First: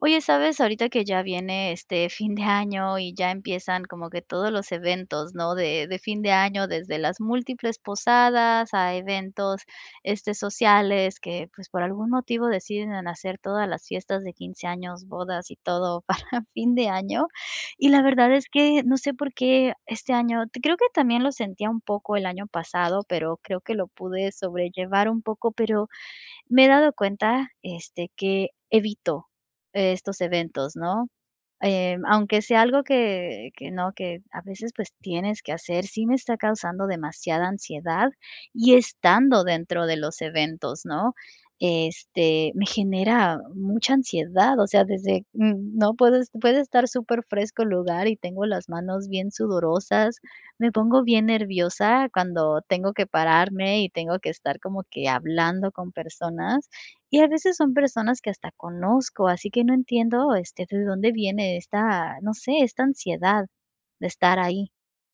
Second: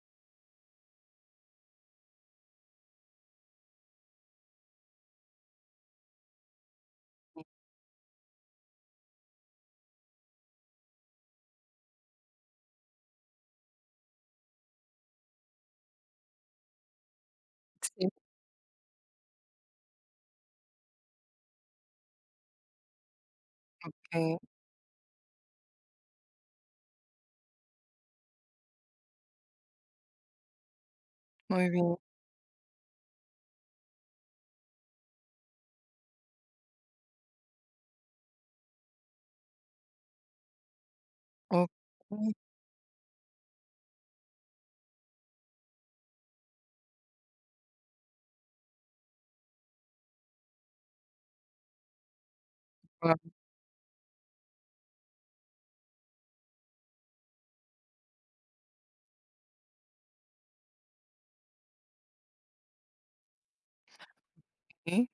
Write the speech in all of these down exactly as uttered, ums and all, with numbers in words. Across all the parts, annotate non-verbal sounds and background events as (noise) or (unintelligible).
Oye, ¿sabes? Ahorita que ya viene, este, fin de año y ya empiezan como que todos los eventos, ¿no?, de de fin de año, desde las E múltiples posadas a eventos, este, sociales que, pues, por algún motivo deciden hacer todas las fiestas de quince años, bodas y todo para fin de año, y la Sí. verdad es que no sé por qué este año creo que también lo sentía un poco el año pasado, pero creo que lo pude Okey. sobrellevar un poco, pero me he dado cuenta, este, que evito estos eventos, ¿no?, Muy bien. eh, aunque sea algo que que no que a veces, pues, tienes que hacer, sí me está causando demasiada ansiedad y estando dentro de los eventos, ¿no?, O (unintelligible) este, me genera mucha ansiedad, o sea, desde no Puedes puede estar superfresco el lugar y tengo las manos bien sudorosas, me pongo bien nerviosa cuando tengo que (unintelligible) pararme y tengo que estar como que hablando con personas, y a veces son personas que hasta conozco, así que no entiendo, este, de dónde viene esta, no sé, esta ansiedad de estar ahí. Mm,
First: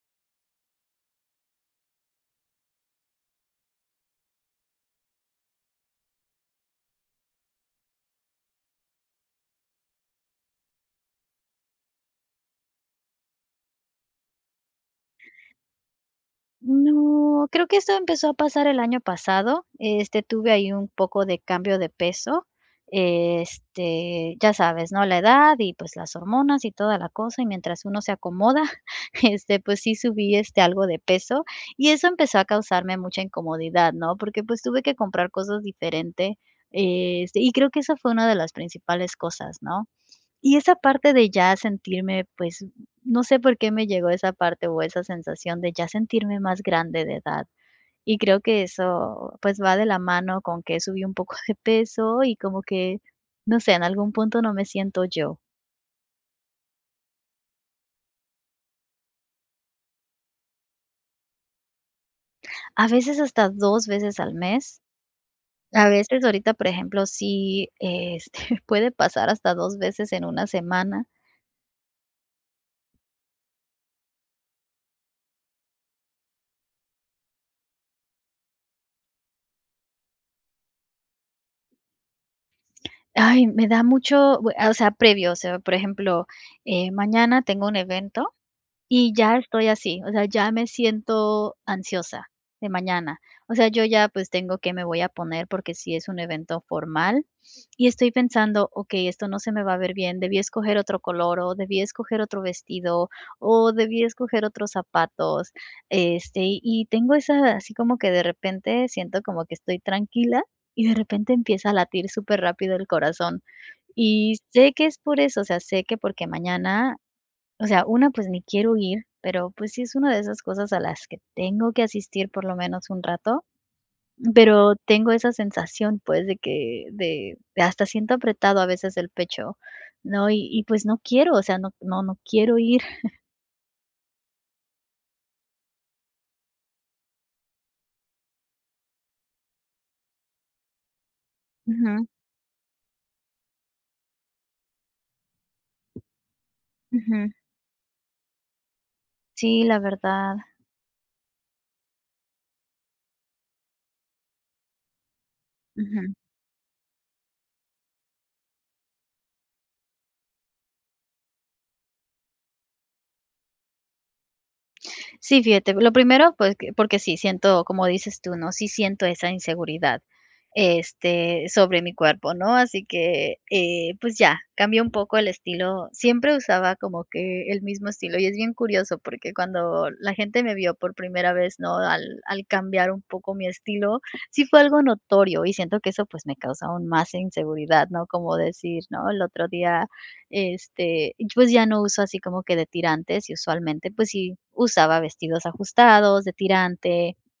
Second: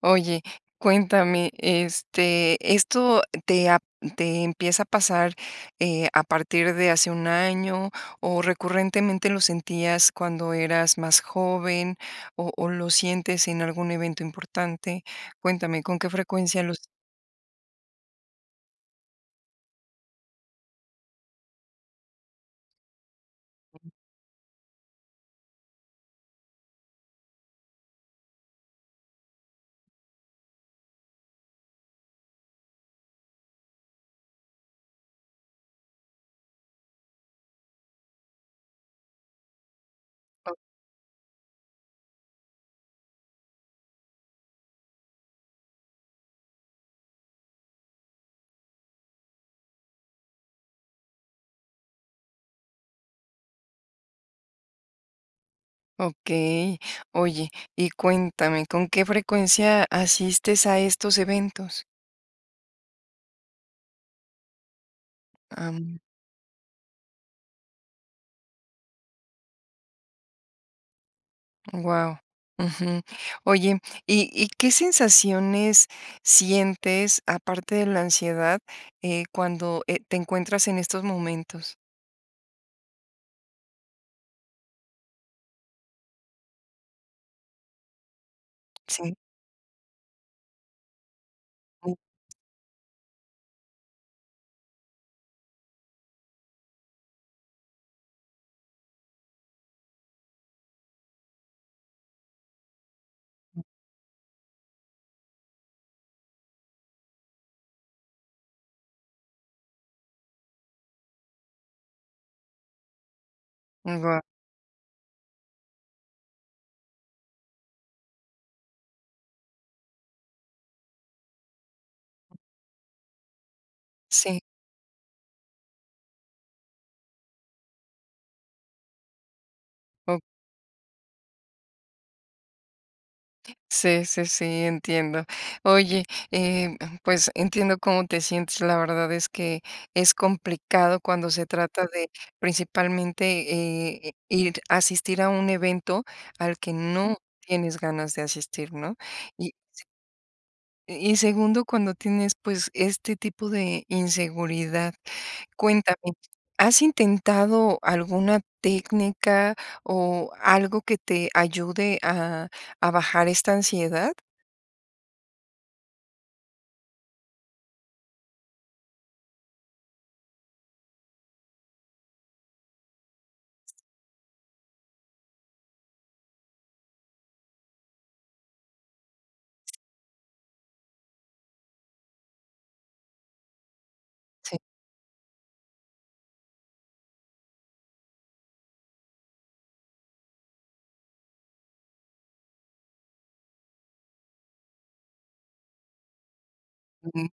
oye, cuéntame, este, ¿esto te ha te empieza a pasar, eh, a partir de hace un año o recurrentemente lo sentías cuando eras más joven, o o lo sientes en algún evento importante? Cuéntame, ¿con qué frecuencia los? No, creo que eso empezó a pasar el año pasado, este, tuve ahí un poco de cambio de peso, este, ya sabes, ¿no?, la edad y, pues, las hormonas y toda la cosa, y mientras uno se acomoda, (chuckles) este, pues sí subí, este, algo de peso y eso empezó a causarme mucha incomodidad, ¿no?, porque, pues, tuve que comprar cosas diferente, este, y creo que esa fue una de las principales cosas, ¿no? O Y esa parte de ya sentirme, pues, no sé por qué me llegó esa parte o esa sensación de ya sentirme más grande de edad, y creo que eso, pues, va de la mano con que subí un poco de peso y como que, no sé, en algún punto no me siento yo. Okey, oye, y cuéntame, ¿con qué frecuencia asistes a estos eventos? A veces hasta dos veces al mes. A Am. veces, ahorita, por ejemplo, sí, este, puede pasar hasta dos veces en una semana. Guau, ujú, oye, ¿y y qué sensaciones sientes, aparte de la ansiedad, eh, cuando, eh, te encuentras en estos momentos? ¡Ay! Me da mucho, bue o sea, previo, o sea, por ejemplo, eh, mañana tengo un evento y Sí. ya estoy así, o sea, ya me siento Uh. ansiosa, de mañana, o sea, yo ya, pues, tengo que me voy a poner porque sí es un evento formal y estoy pensando, okey, esto no se me va a ver bien, debí escoger otro color o debí escoger otro vestido o debí escoger otros zapatos, este, y y tengo esa, así como que de repente siento como que estoy tranquila y de repente empieza a latir superrápido el corazón, Wao. y sé que es por eso, o sea, sé que porque mañana, o sea, una, pues ni quiero ir, pero pues sí es una de esas cosas a las que tengo que asistir por lo menos un rato, Sí. pero tengo esa sensación, pues de que, de de hasta siento apretado a veces el pecho, Oh. ¿no?, y y, pues, no quiero, o sea, no no no quiero ir. (chuckles) Sí sí sí, entiendo. Oye, eh, pues entiendo cómo te sientes, la verdad es que es complicado cuando se trata Ujú. de principalmente, eh, ir asistir a un evento al que no Ujú. tienes ganas de asistir, ¿no?, y Sí, la sí verdad. Y y segundo, cuando tienes, pues, este tipo de inseguridad. Cuéntame, Ujú. ¿has intentado alguna técnica o algo que te ayude a a bajar esta ansiedad? Sí, fíjate. Lo primero, pues que porque sí, siento, como dices tú, ¿no? Sí siento esa inseguridad, este, sobre mi cuerpo, ¿no? Así que, eh, pues ya, cambió un poco el estilo. Siempre usaba como que el mismo estilo, y es bien curioso, porque cuando la gente me vio por primera vez, ¿no?, al al cambiar un poco mi estilo, sí Sí. fue algo notorio y siento que eso, pues, me causó más inseguridad, ¿no?, como decir ¿No? El otro día, este, pues ya no uso así como que de tirantes y usualmente, pues, sí usaba vestidos ajustados, de tirante. Ujú.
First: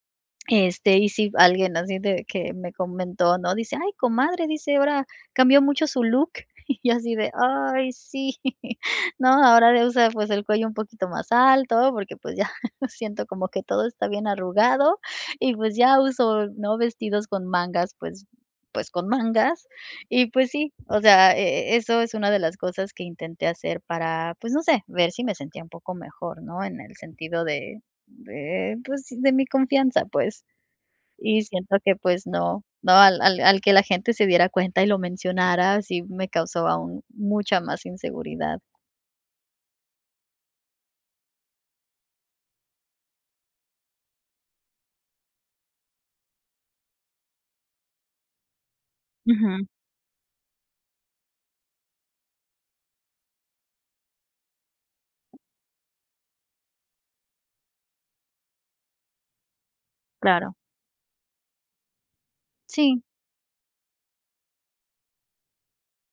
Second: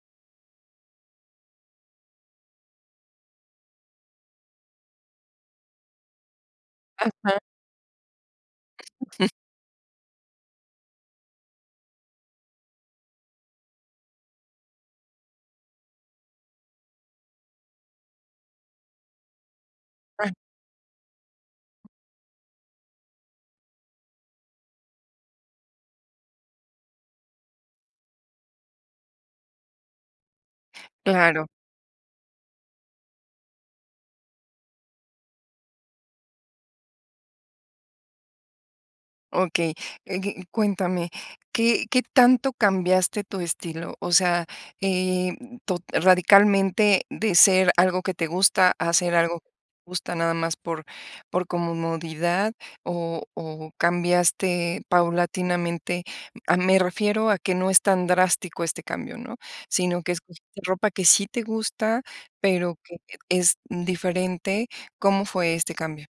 Este, y si alguien así de que me comentó, ¿no?, dice: "Ay comadre", dice ahora. "Cambió mucho su look". (chuckles) Y yo así de, Ajá. ay sí,, (chuckles) ¿no? (chuckles) Ahora de usar, pues el cuello un poquito más alto porque, pues, ya (chuckles) siento como que todo está bien arrugado, y pues ya uso, ¿no?, vestidos con mangas pues pues con mangas y Ah. pues sí, o sea, e e eso es una de las cosas que intenté hacer para pues no sé, ver si me sentía un poco mejor, ¿no?, en el sentido de de, pues, de mi confianza pues. Y Claro. siento que, pues, no, no, al al al Que la gente se diera cuenta y lo mencionara, sí me causó aún mucha más inseguridad. Okey. Eh, y cuéntame, ¿qué qué tanto cambiaste tu estilo? O sea, em, to radicalmente de ser algo que te gusta a ser algo Ujú. gusta nada más por por comodidad o o cambiaste paulatinamente? Ah, me refiero a que no es tan drástico este cambio, ¿no? Sino que es pues Claro. ropa que sí te gusta, pero que Sí. es diferente. ¿Cómo fue este cambio?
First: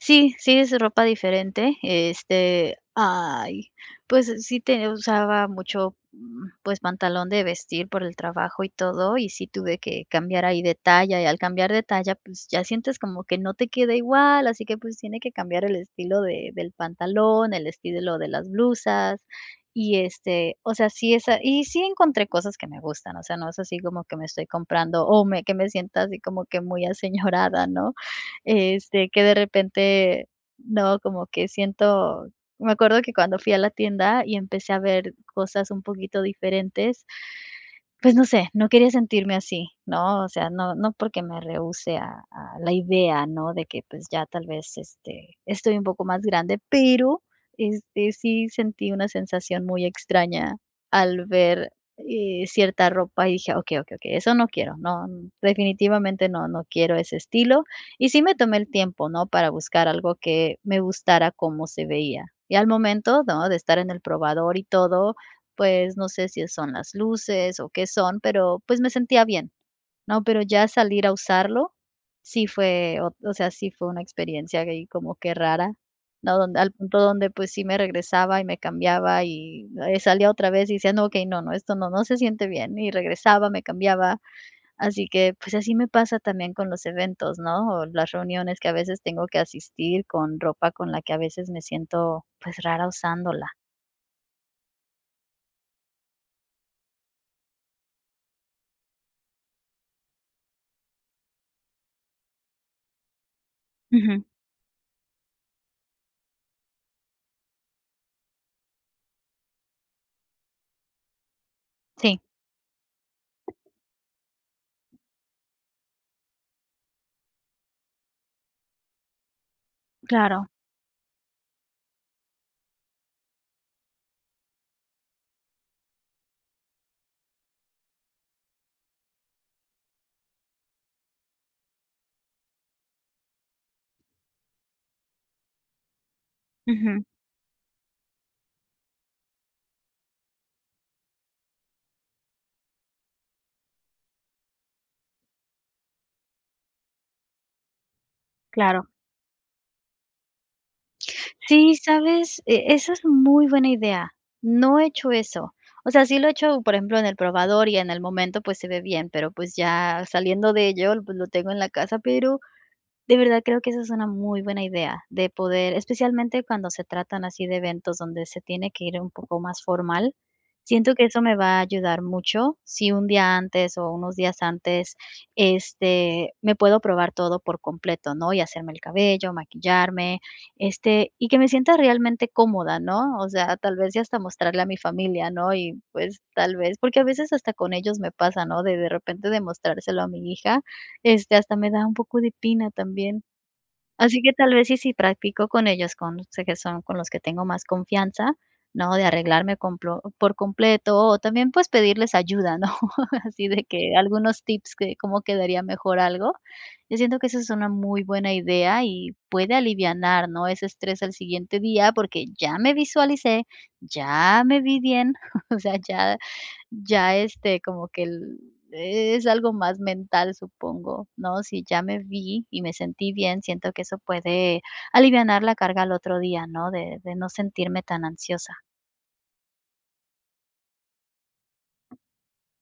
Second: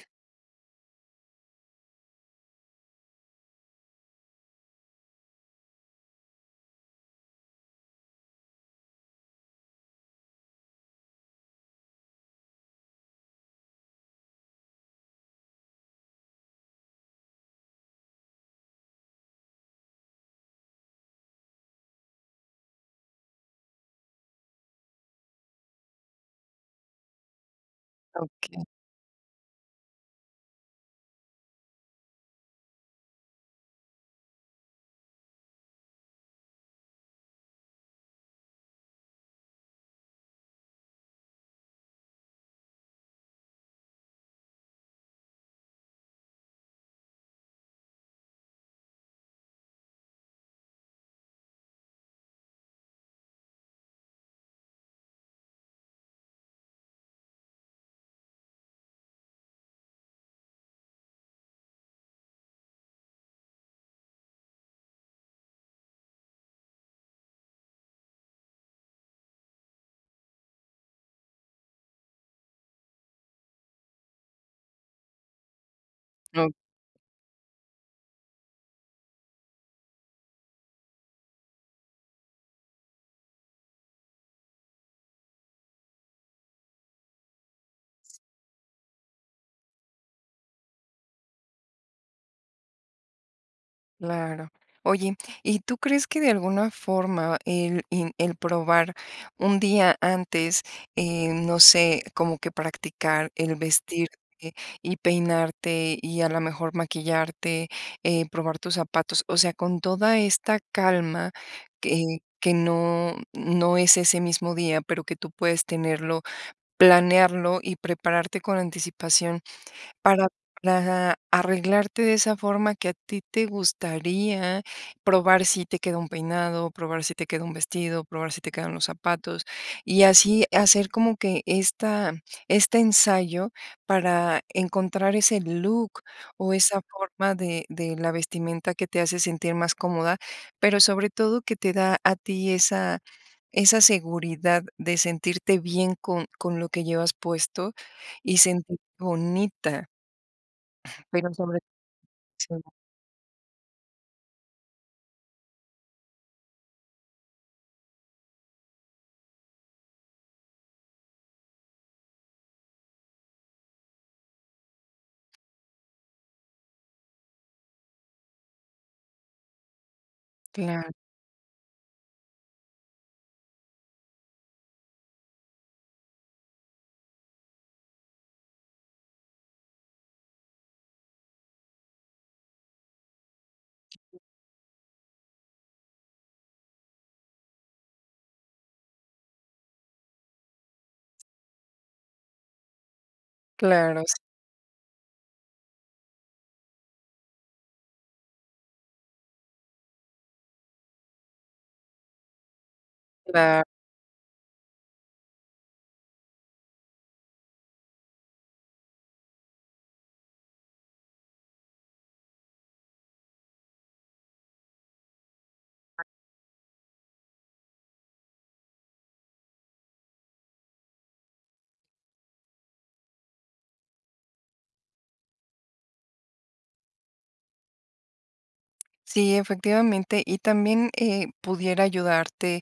Sí, sí, es ropa diferente. Este, ¡ay!, pues, sí ten usaba mucho, mm, pues, pantalón de vestir por el trabajo y todo, y sí tuve que cambiar ahí de talla, y al cambiar de talla, pues, ya sientes como que no te queda igual, así que, pues, tiene que cambiar el estilo de del pantalón, el estilo de las blusas, y este, o sea, sí es a Y sí encontré cosas que me gustan, o sea, no es así como que me estoy comprando o me que me sienta así como que muy aseñorada, ¿no?, Okey. este, que de repente, ¿no?, como que siento Me acuerdo que cuando fui a la tienda y empecé a ver cosas un poquito diferentes pues no sé, no quería sentirme así, ¿no? O sea, no, no porque me rehúse a a la idea, ¿no?, de que, pues ya tal vez, este, estoy un poco más grande, pero, este, sí sentí una sensación muy extraña al ver eh cierta ropa y dije: "Okey, okey, okey, eso no quiero, no, definitivamente no, no quiero ese estilo". Y sí me tomé el tiempo, ¿no?, para buscar algo que me gustara cómo se veía. Y al momento, ¿no?, de estar en el probador y todo, pues, no sé si son las luces o qué son, pero, pues, me sentía bien, ¿no? Pero ya salir a usarlo sí fue oh, o sea, sí fue una experiencia gay como qué rara, ¿no? No. Donde al punto donde, pues, sí me regresaba y me cambiaba y eh salía otra vez y decía: "No, okey, no, no, esto no no se siente bien", y regresaba, me cambiaba. Así que, pues, así me pasa también con los eventos, ¿no?, o las reuniones que a veces tengo que asistir con ropa con la que a veces me siento, pues, rara usándola. Claro. Oye, ¿y tú crees que de alguna forma el en el probar un día antes, eh, no sé, como que practicar el vestirte Ujú. y peinarte y a la mejor maquillarte, eh, probar tus zapatos, o sea, con toda esta calma que Sí. que no no es ese mismo día, pero que tú puedes tenerlo, planearlo y prepararte con anticipación para Claro. Ajá. Arreglarte de esa forma que a ti te gustaría probar si te queda un peinado, probar si te queda un vestido, probar si te quedan los zapatos, y así hacer como que esta este ensayo para encontrar ese look o esa Ujú. forma de de la vestimenta que te hace sentir más cómoda, pero sobre todo que te da a ti esa esa seguridad de sentirte bien con con lo que llevas puesto y sentirte Claro. bonita pero sobre Sí, ¿sabes?, Sí. e esa es muy buena idea, no he hecho eso, o sea, sí lo he hecho, por ejemplo, en el probador y en el momento, pues, se ve bien, pero, pues, ya saliendo de ello, pues, lo tengo en la casa, pero, de verdad creo que esa es una muy buena idea, de poder especialmente cuando se tratan así de eventos donde se tiene que ir un poco más formal, Claro. siento que eso me va a ayudar mucho, si un día antes o unos días antes, este, me puedo probar todo por completo, ¿no?, y hacerme el cabello, maquillarme, este, y que me sienta realmente cómoda, ¿no? O sea, tal vez, y hasta Sí. mostrarle a mi familia, ¿no? Y pues, tal vez porque a veces hasta con ellos me pasa, ¿no?, de de repente de mostrárselo a mi hija, este, hasta me da un poco de pena también. Claro, s Así que tal vez y si practico con ellos, con, no sé, que son con los que tengo más confianza, ¿no? De arreglarme complo por completo, o también, pues, pedirles ayuda, ¿no?, así Claro. de que algunos tips que cómo quedaría mejor algo. Yo siento que eso es una muy buena idea y puede alivianar, ¿no?, ese estrés al siguiente día, porque ya me visualicé, ya me vi bien, (chuckles) o sea, ya ya, este, como que el es algo más mental, supongo, ¿no? Si ya me vi y me sentí bien, siento que eso puede alivianar la carga al otro día, ¿no?, de de no sentirme tan ansiosa. Sí, efectivamente, y también, eh, pudiera ayudarte,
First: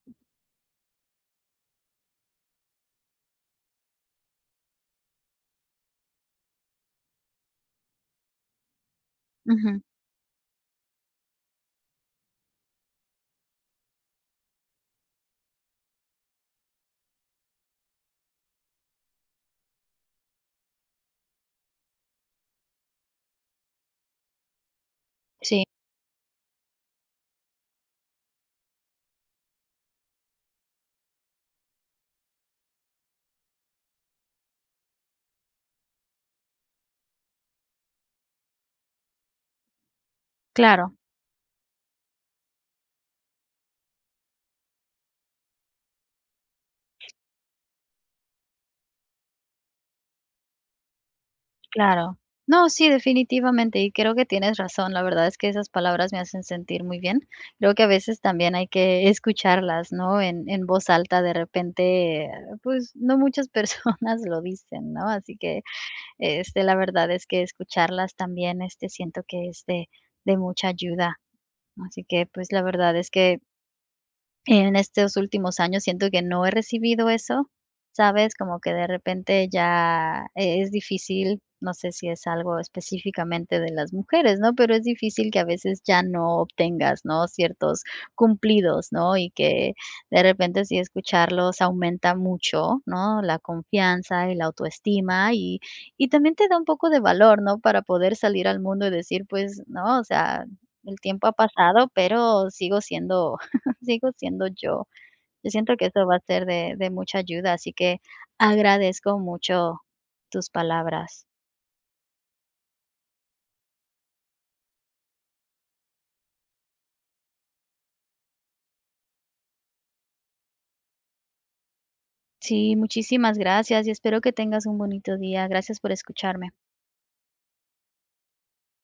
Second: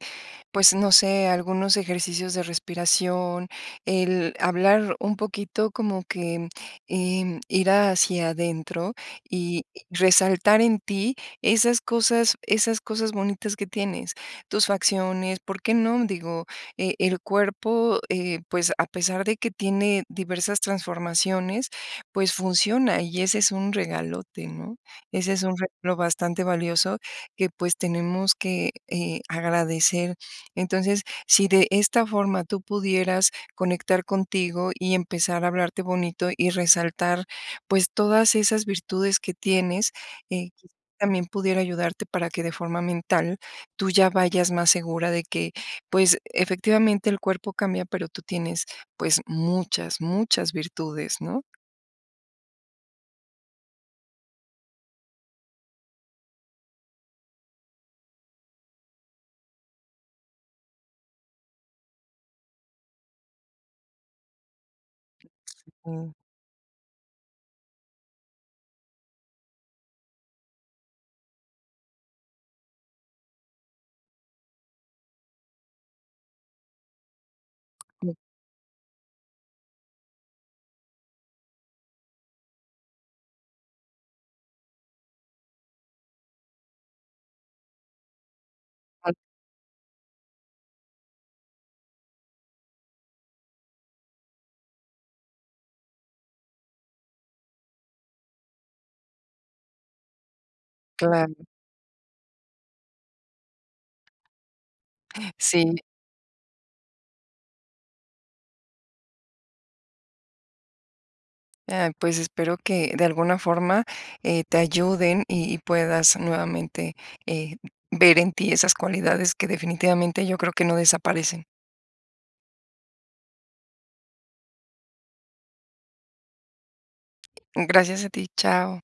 pues, no sé, algunos ejercicios de respiración, el hablar un poquito como que, mm, em, ir hacia adentro y Ujú. resaltar en ti esas cosas esas cosas bonitas que tienes, tus facciones, ¿por qué non? Digo, e el cuerpo, eh, pues, a pesar de que tiene diversas transformaciones, pues, funciona y ese es un regalote, ¿no? Ese es un Sí. regalo bastante valioso que, pues, tenemos que, eh, agradecer. Entonces, si de esta forma tú pudieras conectar contigo y empezar a hablarte bonito y resaltar, pues, todas esas virtudes que tienes, eh, quizá Claro. también pudiera ayudarte para que de forma mental tú ya vayas más segura de que, pues, efectivamente el cuerpo cambia, pero tú tienes, pues, muchas, muchas virtudes, ¿no? Claro. No, sí, definitivamente, y creo que tienes razón. La verdad es que esas palabras me hacen sentir muy bien, creo que a veces también hay que escucharlas, ¿no?, en en voz alta. De repente, pues, no muchas personas lo dicen, ¿no? Así que, Ujú. este, la verdad, es que escucharlas también, este, siento que es de de mucha ayuda. Así que, pues, la verdad es que en estos últimos años siento que no he recibido eso, (unintelligible) ¿sabes? Como que de repente ya e es difícil, no sé si es algo específicamente de las mujeres, ¿no?, pero es difícil que a veces ya no obtengas, ¿no?, ciertos cumplidos, Al ¿no? Y que de repente, sí escucharlos, aumenta mucho, ¿no?, la confianza, el autoestima, y y también te da un poco de valor, ¿no?, para poder salir al mundo y decir: "Pues, ¿no?, o sea, el tiempo ha Claro. pasado, pero sigo siendo (chuckles) sigo siendo yo". Yo Sí. siento que esto va a ser de de mucha ayuda, así que agradezco mucho tus palabras. Ah, pues espero que de alguna forma eh, te ayuden y y puedas nuevamente eh, ver en ti esas cualidades que definitivamente yo creo que no desaparecen. Sí, muchísimas gracias, y espero que tengas un bonito día. Gracias por escucharme. Gracias a ti, chao.